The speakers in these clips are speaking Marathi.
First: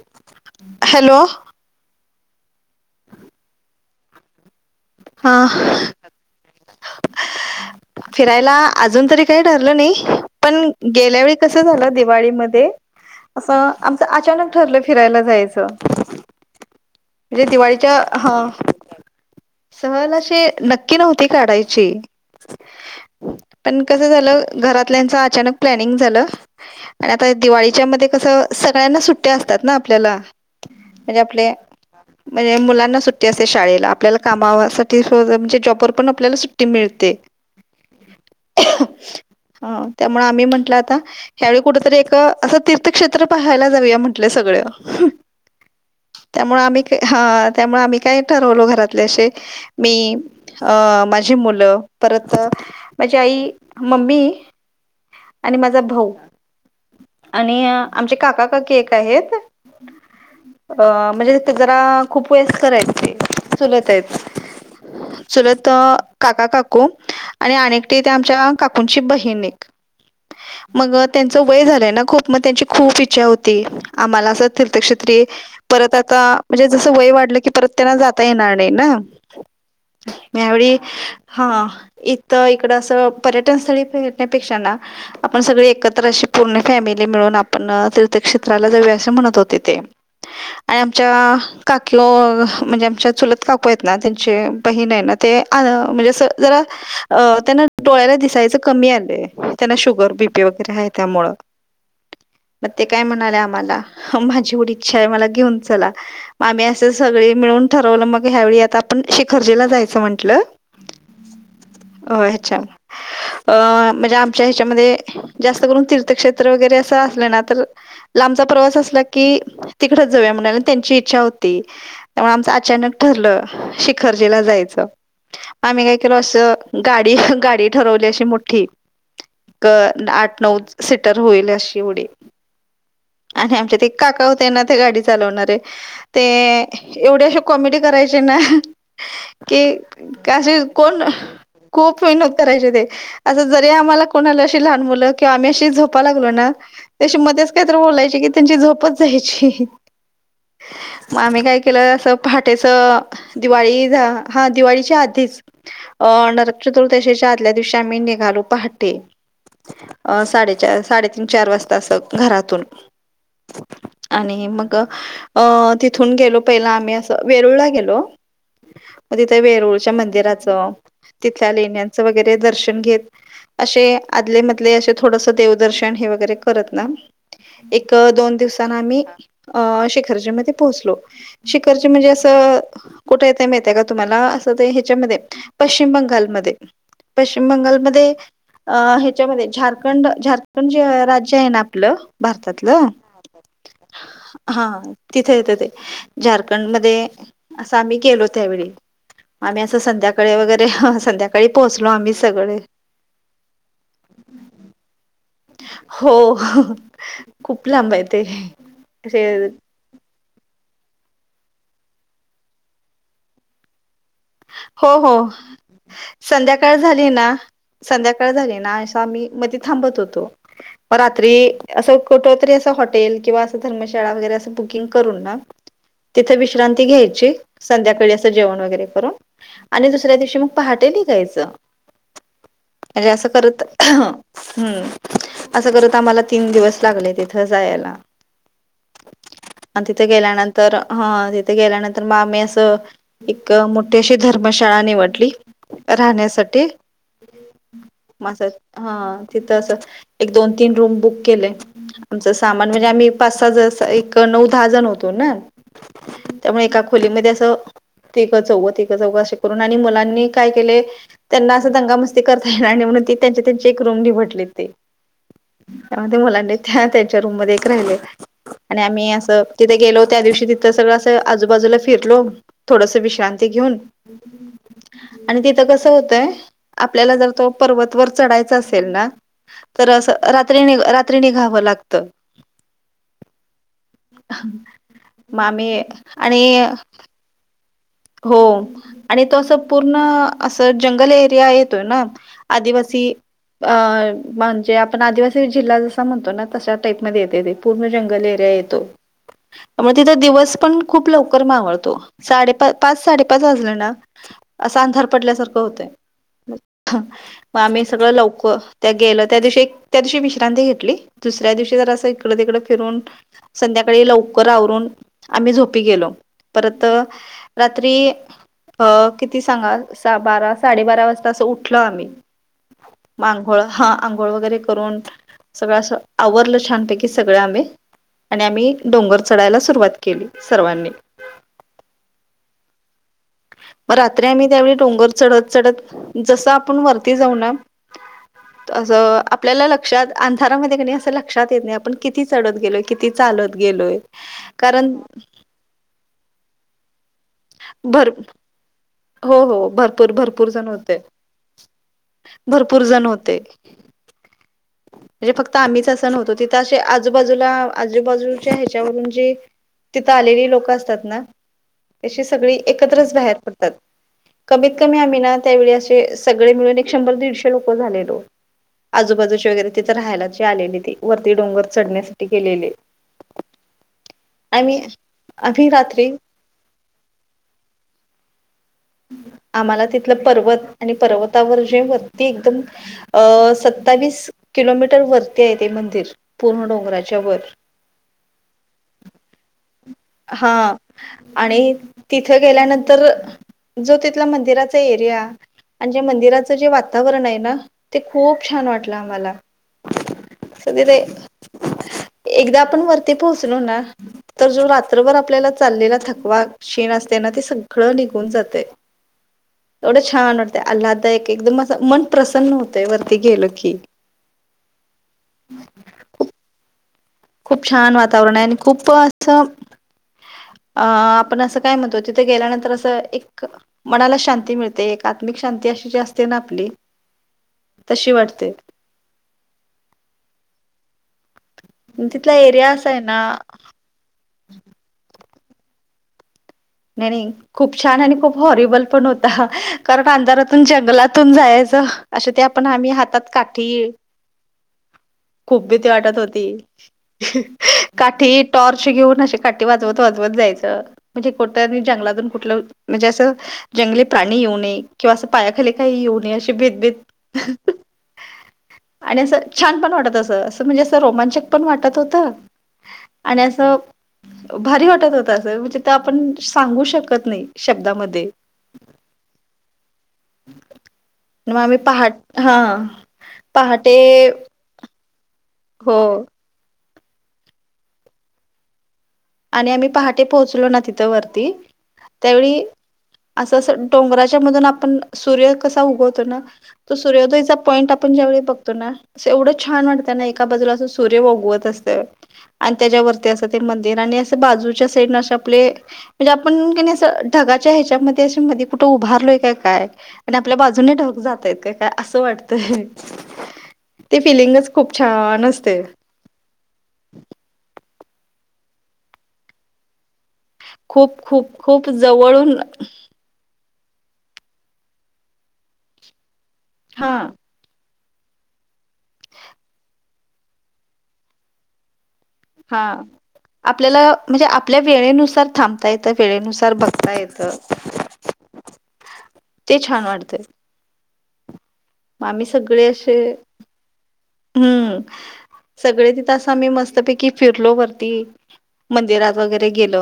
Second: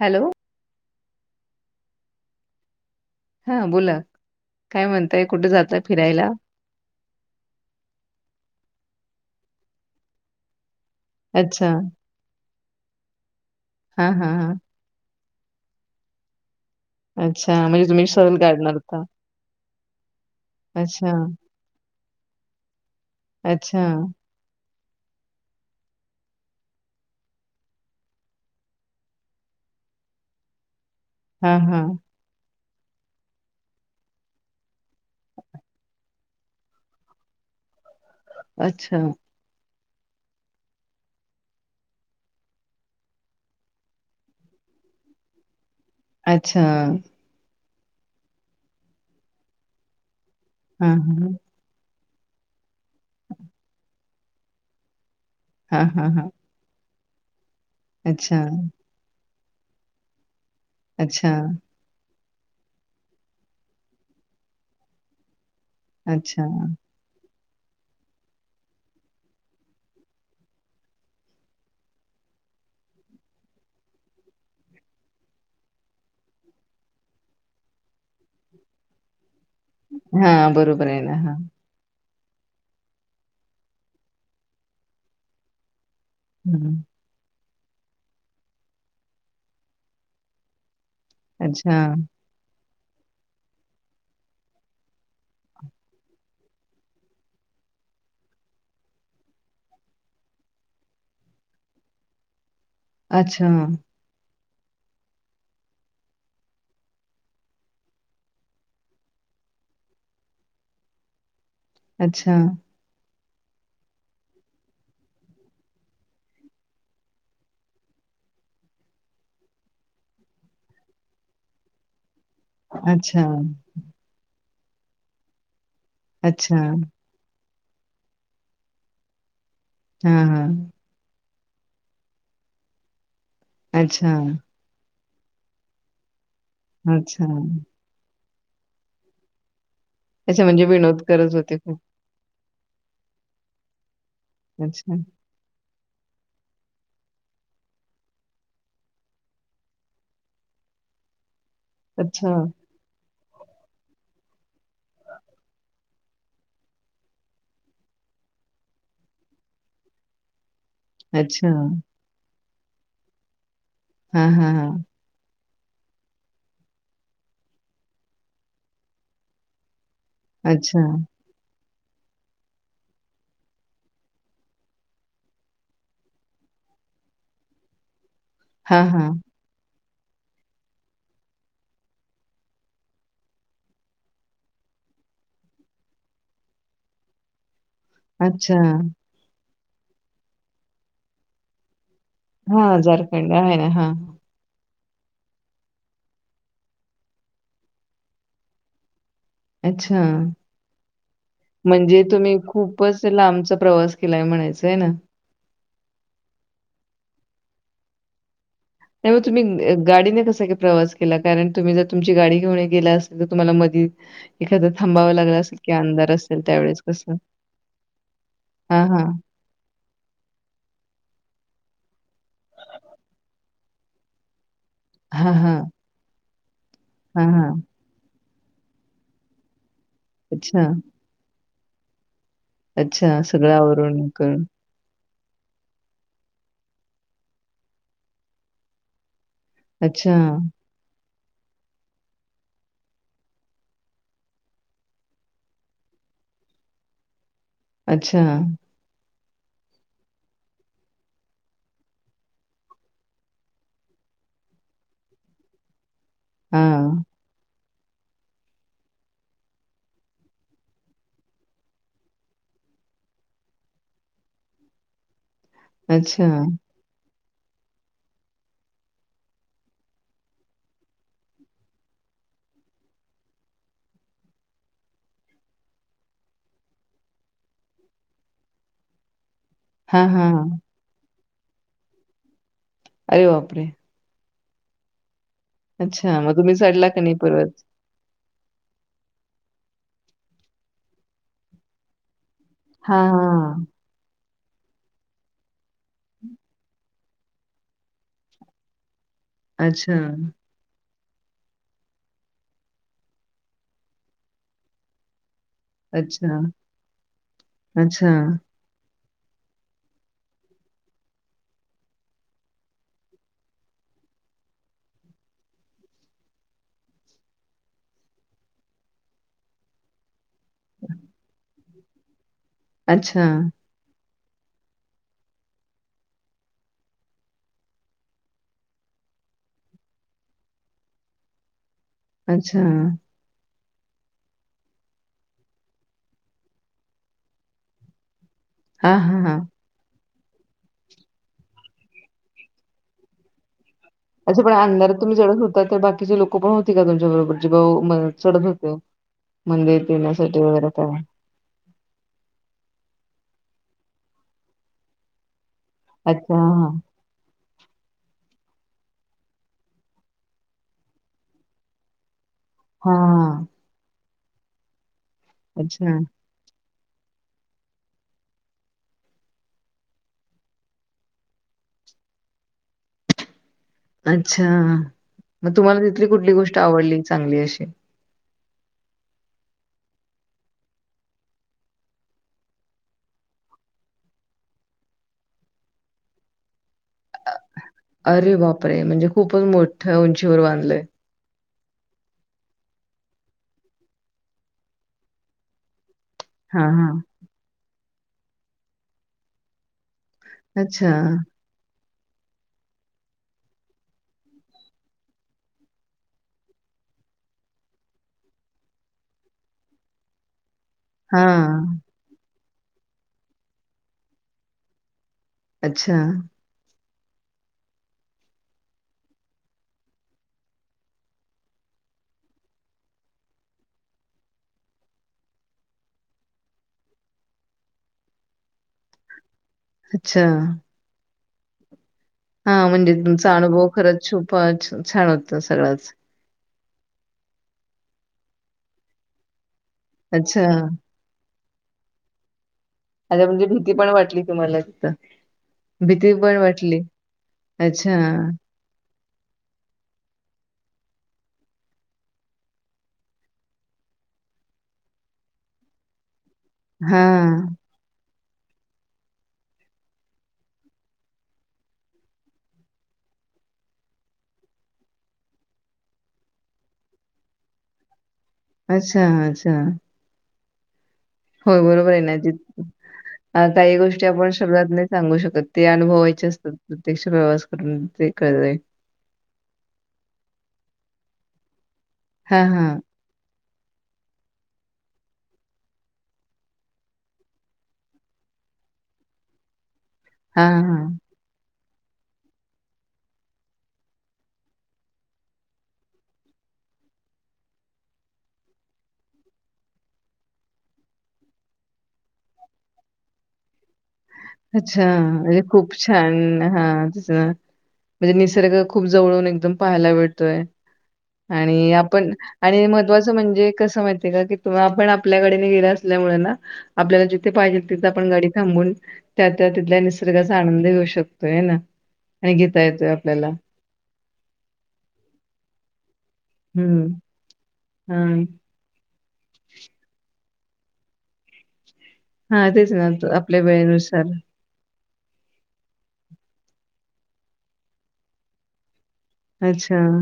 हॅलो. हॅलो. हा बोला काय म्हणताय हा कुठे जाताय फिरायला? फिरायला अजून तरी काही ठरलं नाही पण गेल्या वेळी कसं अच्छा. झालं दिवाळीमध्ये असं आमचं हां, हां, अचानक हां. ठरलं. फिरायला जायचं म्हणजे अच्छा म्हणजे दिवाळीच्या तुम्ही सहल हं. काढणार होता. सहल अशी नक्की अच्छा, नव्हती काढायची अच्छा. पण कसं झालं. घरातल्यांचं अचानक प्लॅनिंग झालं. आणि आता दिवाळीच्या मध्ये कसं सगळ्यांना सुट्ट्या असतात ना आपल्याला. म्हणजे आपल्या हां, हां. म्हणजे मुलांना सुट्टी असते शाळेला आपल्याला काम. गावासाठी [unintelligible] म्हणजे जॉबवर पण आपल्याला सुट्टी मिळते. अच्छा. त्यामुळे आम्ही म्हटलं आता. ह्यावेळी कुठेतरी एक असं तीर्थक्षेत्र पाहायला जाऊया म्हंटलं सगळं. [inaudible] त्यामुळे आम्ही का हा त्यामुळे आम्ही काय ठरवलो घरातले असे मी. हां, अं हां. माझी मुलं परत माझी आई मम्मी. आणि माझा हां, हां, भाऊ हां. आणि आमचे अच्छा, काका काकी एक. काय हे अ अच्छा, म्हणजे जरा. खूप वयस्कर हाय ते चुलत आहेत. चुलत अ अच्छा. काका काकू आणि एकटी त्या आमच्या काकूंची बहीण एक. मग त्यांच वय झालंय ना खूप मग त्यांची खूप इच्छा होती. आम्हाला असं तीर्थक्षेत्री. परत आता म्हणजे जसं वय वाढलं की परत त्यांना जाता येणार नाही ना. म ह्या हां, वेळीही बरोबर आहे ना. हां, हा. इथं इकडं असं पर्यटन स्थळी फेरण्यापेक्षा ना आपण सगळे एकत्र अशी. पूर्ण हं. फॅमिली मिळून आपण तीर्थक्षेत्राला जाऊया असे म्हणत होते ते. आणि आमच्या अच्छा, काकी वो म्हणजे आमच्या चुलत काकू आहेत. ना त्यांचे बहीण आहे ना ते अ म्हणजे आस जरा. अ त्यांना डोळ्याला दिसायचं कमी आलंय त्यांना शुगर बीपी वगैरे आहे त्यामुळ. [inaudible] मग ते काय म्हणाले अच्छा, आम्हाला. माझी एवढी इच्छा आहे मला घेऊन चला मम्ही असं सगळे मिळून ठरवलं मग ह्यावेळी आ''--'' आपण शेखरजीला जायचं म्हंटल होय अच्छा, ह्याच्या. अ म्हणजे आमच्या ह्याच्यामध्ये. जास्त करून तीर्थक्षेत्र वगैरे असं असलं ना तर. लांचा प्रवास असला की तिकडच जाऊया म्हणा त्यांची इच्छा होती त्या आमच अचा''--'' चानक अच्छा, ठरल शिखर जिला जायच आम्ही काय केल अस अच्छा. गाडी. [unintelligible] गाडी ठरवली अशी मोठी ग हां, आठ नऊ हां. सीटर होईल अशी एवढी आणि आमच्यात एक अच्छा, काका होते ना त्या गाडीत. चालवणारे ते एवढे अच्छा. अशे कॉमेडी करायचे ना. कि अच्छा कसे म्हणजे विनोद कोण करत होते खूप. फॉलो करायचे ते असं जरी आम्हाला कोणाला अशी लहान अच्छा, मुलं किंवा आम्ही अशी झोपा लागलो ना. ते आशी मधेच काहीतरी बोलायची कि त्यांची झोपच जायची. मग आम्ही काय केलं असं अच्छा, पहाटेच. दिवाळी झा हा दिवाळीच्या आधीच. अ नरक चतुर्दशीच्या आदल्या दिवशी आम्ही निघालो पहाटे. अ साडे चार. साडेतीन अच्छा. चार वाजता अस घरातून हां, आणि हां, हां. मग. अ तिथून गेलो पहिला आम्ही असं वेरुळला गेलो. म तिथे वेरुळच्या मंदिराचं अच्छा. तिथल्या लेण्यांचं वगैरे दर्शन घेत असे आदले मधले अशे थोडसा देवदर्शन हे वगैरे करत ना. एक दोन दिवस ताना हां, आम्ही हां. अ शिखर्जी मध्ये पोहोचलो शिखर्जी म्हणजे असं कुठे येतय माहिती का तुम्हाला असं ते ह्याच्यामध्ये पश्चिम बंगालमध्ये पश्चिम बंगालम ध्ये अच्छा. अ ह्याच्यामध्ये झारखंड झारखंड जे राज्य आहे ना आपलं हा भारतातलं झारखंड आहे ना हा. हा तिथे येतं ते झारखंडमध्ये त आम्ही केलो त्यावेळी. आम्ही असं अच्छा. संध्याकाळी वगैरे संध्याकाळी पोहोचलो आम्ही सगळे. पसं लांबचा प्रवास केलाय म्हणायचं आहे ना. हो खूप लांब आहे ते. तेव्हा असे तुम्ही अ गाडीने कसं गं प्रवास केला कारण तुम्ही जर तुमची गाडी घेऊन गेला असेल तर तुम्हाला मधी एखादं हो हो थांबावं लागलं असेल की अंधार असेल संध्याकाळ त्यावेळेस झाली कसं? ना संध्याकाळ झाली ना हां, असं हां. आम्ही मध्ये थांबत होतो. प रात्री असं कुठ तरी असं हॉटेल किंवा असं धर्मशाळा वगैरे असं बु किंग करून हां, ना हां. तिथे विश्रांती हां, घ्यायची हां. संध्याकाळी असं जेवण वगैरे करून आणि दुसऱ्या दिवशी म अच्छा. पहाटे निघायचं. म्हणजे अच्छा. असं सगळं करत आवरून करून. हम्म. असं करत आम्हाला तीन दिवस लागले तिथं जायला. आणि तिथे अच्छा. गेल्यानंतर हा तिथे गेल्यानंतर म आम्ही असं एक मो ठेशी धर्मशाळा निवडली राहण्यासाठी अच्छा. म असं हा तिथंं असं एक दोन तीन रूम बुक केले. आमचं सामान म्हणजे आम्ही पाच सहा जसं एक नऊ दहा जण होतो ना त्यामुळे एका हां. खोलीमध्ये असं तीकं चौघ तीकं चौघं अशे करून आणि मुलांनी काय केले त्यांना असं दंगामस्ती करता येणार नाही म्हणून ती त्यांचे त्यांचे एक रूम निवडले ते. त्यामध्ये अच्छा. मुलांनी त्या त्यांच्या रूम मध्ये एक राहिले. आणि आम्ही असं तिथे गेलो त्या दिवशी तिथं सगळं असं आजूबाजूला फिरलो. थोडसा विश्रांती घेऊन आणि तिथं कसं होतय आपल्याला जर तो पर्वत वर चढायचा असेल ना तर हां, असं हां. रात्री नी रात्री निघावं लागतं. अरे बापरे! मामी आणि हे पूर्वच हो आणि तो असं पूर्ण असं जंगल एरिया येतोय ना हां, आदिवासी हां. अन म्हणजे आपण आदिवासी जिल्हा जसा म्हणतो ना तशा टाईप मध्ये येते ते पूर्ण जंगल एरिया येतो. म अच्छा, तिथं दिवस पण खूप लवकर मावळतो साडे पाच पाच साडे पाच वाजले ना अस अंधार पडल्यासार होतय अच्छा, म आम्ही सगळं अच्छा, लवक त्या गेलं त्या दिवशी एक त्या दिवशी विश्रांती घेतली दुसऱ्या दिवशी जर असं इकडं तिकडं फिरून संध्याकाळी लवकर आवरून आम्ही झोपी गेलो परत रात्री अ किती सांगा बारा साडेबारा वाजता असं उठलं आम्ही म अच्छा, आंघोळ हा आंघोळ वगैरे करून सगळं अस आवरलं छानपैकी सगळे आम्ही आणि आम्ही डोंगर चढायला सुरुवात केली सर्वांनी अच्छा मग रात्री आम्ही त्यावेळी डोंगर चढत, चढत जसं आपण वरती जाऊ ना हां, असं हां, हां. आपल्याला लग लक्षात अंधारामध्ये कनाई असं लक्षात येत नाही आपण किती चढत गेलो किती चालत गेलोय अे पण कारण अंधारात तुम्ही चढत होता तर बाकीचे लोक पण होती का तुमच्या बरोबर जे बाऊ भर चढत होते हो, हो मंदिरात भरपूर, येण्यासाठी भरपूर जण वगैरे तेव्हा? होते भरपूर जण होते म्हणजे फक्त आम्हीच असं नवतो अच्छा, तिथं हां, अशे आ आजूबाजूला आजूबाजूच्या ह्याच्यावरून जे तिथं आलेली लोकं असतात ना जो अ सगळी एकत्रच बाहेर हां. पडतात कमीत कमी आम्ही ना त्यावेळी अच्छा, असे सगळे मिळून एक शंभर दीडशे लोक झालेलो आजूबाजूचे वगैरे तिथं राहायला जे आलेले ती वरती डोंगर चढण्यासाठी गेलेले अच्छा आम्ही मग आम्ही तुम्हाला तिथली रात्री कुठली गोष्ट आवडली चांगली अशी आम्हाला तिथलं पर्वत आणि पर्वतावर जे वरती एकदम अ सत्तावीस किलोमीटर वरती आहे ते मंदिर पूर्ण डोंगराच्या वर अरे बापरे म्हणजे खूपच मोठं उंचीवर हा बांधलंय आणि तिथे गेल्यानंतर जो तिथला मंदिराचा एरिया आणि जे मंदिराचं जे हां, हां. वातावरण आहे ना ते खूप छान वाटलं आम्हाला अच्छा. [unintelligible] एकदा आपण वरती पोहचलो ना तर जो रात्रभर आपल्याला चाललेला थकवा, क्षीण असतय ना ते सगळं निघून जात [unintelligible] छान वाटतय आल्हादायक एकदम हां. असं मन प्रसन्न होतय वरती गेलं की अच्छा खूप छान वातावरणय आणि खूप असं अ आपण असं काय म्हणतो तिथे गेल्यानंतर असं एक मनाला शांती मिळते एक आत्मिक शांती अशी जी असते ना आपली तशी वाटते अच्छा तिथला हा एरिया असा म्हणजे आहे ना तुमचा अनुभव खरंच छुप छान वाटतो सगळाच नाही, नाही खूप छान आणि खूप हॉरेबल पण होता कारण अंधारातून अच्छा. जंगलात तून जायाच अश्या त्या पण आणि अच्छा म्हणजे भीती पण वाटली तुम्हाला तिथं खूप भीती वाटत पण होती वाटली. अच्छा. काठीत टॉर्च घ्यून अशी काठी वाजवत, वाजवत जायचं कुटं बी जंगलातून कुटलं म्हणजे असं जंगली प्राणी येऊ नये किंवा असं पायाखाली काही येऊ नये अशी भीत, भीत [unintelligible] आणि असं छान पण वाटत असं, असं म्हणजे असं रोमांचक पण वाटत होतं आणि असं भारी वाटत होतं असं म्हणजे त्या आप आपण सांगू शकत नाही शब्दामध्ये अच्छा, अच्छा [unintelligible] होय बरोबराय ना पहाट जी हा अ काही गोष्टी पहाटे आपण शब्दात नाय सांगू शकत ते हो अनुभवायचे असतात प्रत्यक्ष प्रवास करून ते कळलंय आणि आम्ही पहाटे पोहोचलो ना तिथं वरती हां, त्यावेळी हां. असं अस डोंगराच्या मधून आपण सूर्य कसा उगवतो ना तो सूर्योदयचा पॉईंट आपण ज्यावेळी बघतो ना अस एवढं छान वाटत एका हां, बाजूला असं हां. सूर्य वव उगवत असतोय आण तेज्यावरती असं ते मंद दीर आणि असं बाजूच्या साईडने असे आपले म्हणजे आपण की नाय असं ढगाच्या हेच्या मध्ये अशे मध्ये कुठं उभारलोय का काय आण आपल्या बाजूने ढग जातय का काय असं वाटतंय ते फिलिंगच अच्छा खूप म्हणजे छान खूप असते छान हा तेच ना म्हणजे निसर्ग खूप जवळून एकदम पहायला भेटतोय खूप खूप आणि खूप आपण, जवळून आणि महत्वाच च, म्हणजे कसं माहितीये का, की तुम्ही आपण आपल्या गाडीनं गेल असल्यामुळ ना, आपल्याला हा जिथे पाहिजेल तिथं आपण गाडी थांबून, त्या त्या तिथल्या निसर्गाचा आनंद घेऊ शकतोय ना. आणि घेता हा येतोय आपल्याला. आपल्याला म्हणजे आपल्या वेळेनुसार थांबता येतं, वेळेनुसार बघता येत. हम, ते छान वाटतंय. मग हा आम्ही तेच ना, सगळे असे आपल्या वेळेनुसार. हम्म, सगळे तिथं असं आम्ही मस्तपैकी फिरलो वरती मंदिरा वगैरे अच्छा. गेलो.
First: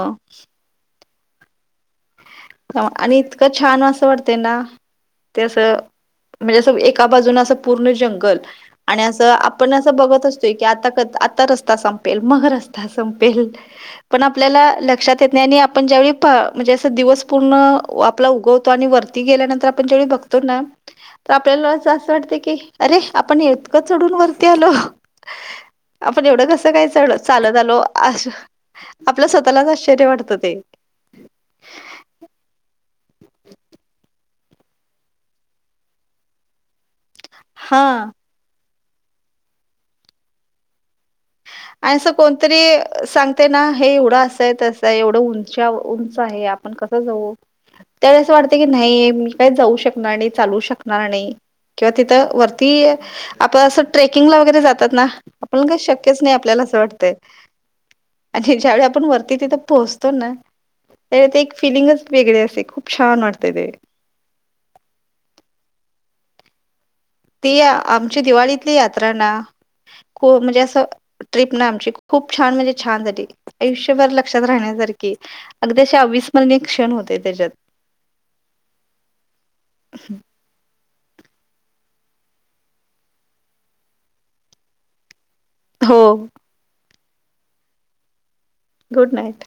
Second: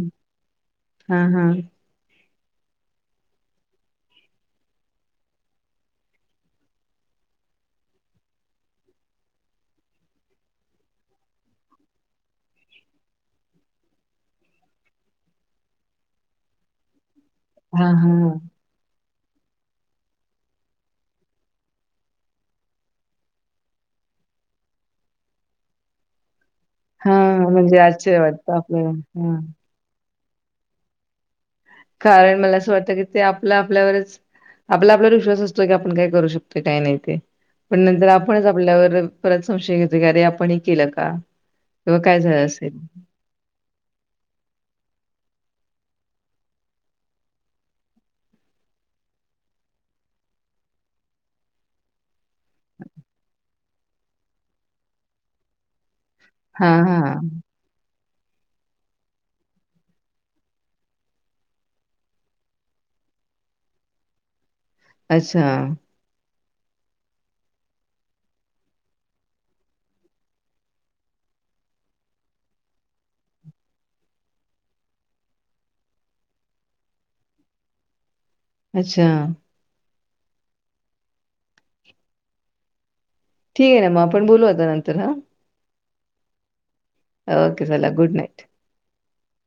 हां, हां. अ, आणि इतकं छान असं वाटतय ना. ते असं, म्हणजे असं एका बाजूनं असं पूर्ण जंगल आणि असं आपण असं बघत अस्तुय की आता- आता रस्ता संपेल, मग रस्ता संपेल. पण आपल्याला लक्षात येत नाई, आणि आपण ज्यावेळी प, म्हणजे असं दिवस पूर्ण हां, आपला हां. उगव तो आणि वरती गेल्यानंतर आपण जेवढ बघतो ना तर आपल्याला असं वाटते कि, अरे आपण इतकं चढून वरती आलो. आपण एवढं कसं काय हां, चालतं म्हणजे आलो. आश्चर्य असं, वाटतं आपल्याला. आपल्या हां. स्वतःलाचं आश्चर्य वाटतं ते. कारण मला असं वाटतं की, ते आपलं आपल्यावरचं आपला आपल्यालावर विश्वास असतोयं कि आपण काय करू शकतोयं काय नाही ते. पण नंतर हा. आपणचं आपल्यावर परत संशय घेतो. कि, अरे आपण हे केलं का? तेव्हा असं काय झालं कोणतरी असेल? सांगतं ते ना, हे एवढं असायं- तसंयं एवढं उंचा, उंच आहे. आपण कसं जाऊ! त्याला असं वाटतं की, नाही मी काही जाऊ शकणार नाही चालू शकणार नाही. किंवा तिथं वरती, आपण असं ट्रेकिंगला वगैरे जातात ना, आपण का शक्यचं नाही आपल्याला असं हां, वाटतंय, हां. आणि ज्या वेळी आपण वरती तिथं पोहोचतो ना. ते एक फीलिंगच वेगळी असते, खूप छान वाटतेय ते. अच्छा. ती आमची दिवाळीतली यात्रा ना, खो -म्हणजे असं ट्रिप ना आमची खूप छान म्हणजे छान झाली, अयुष्यभर लक्षात राहण्यासारखी. अगदी अविसर्मनीय क्षण होते त्याच्यात. अच्छा, [unintelligible] ठीक आहे ना, म आपण बोलू आता नंतरन. हो. ओके चला गुड नाइट. Good night.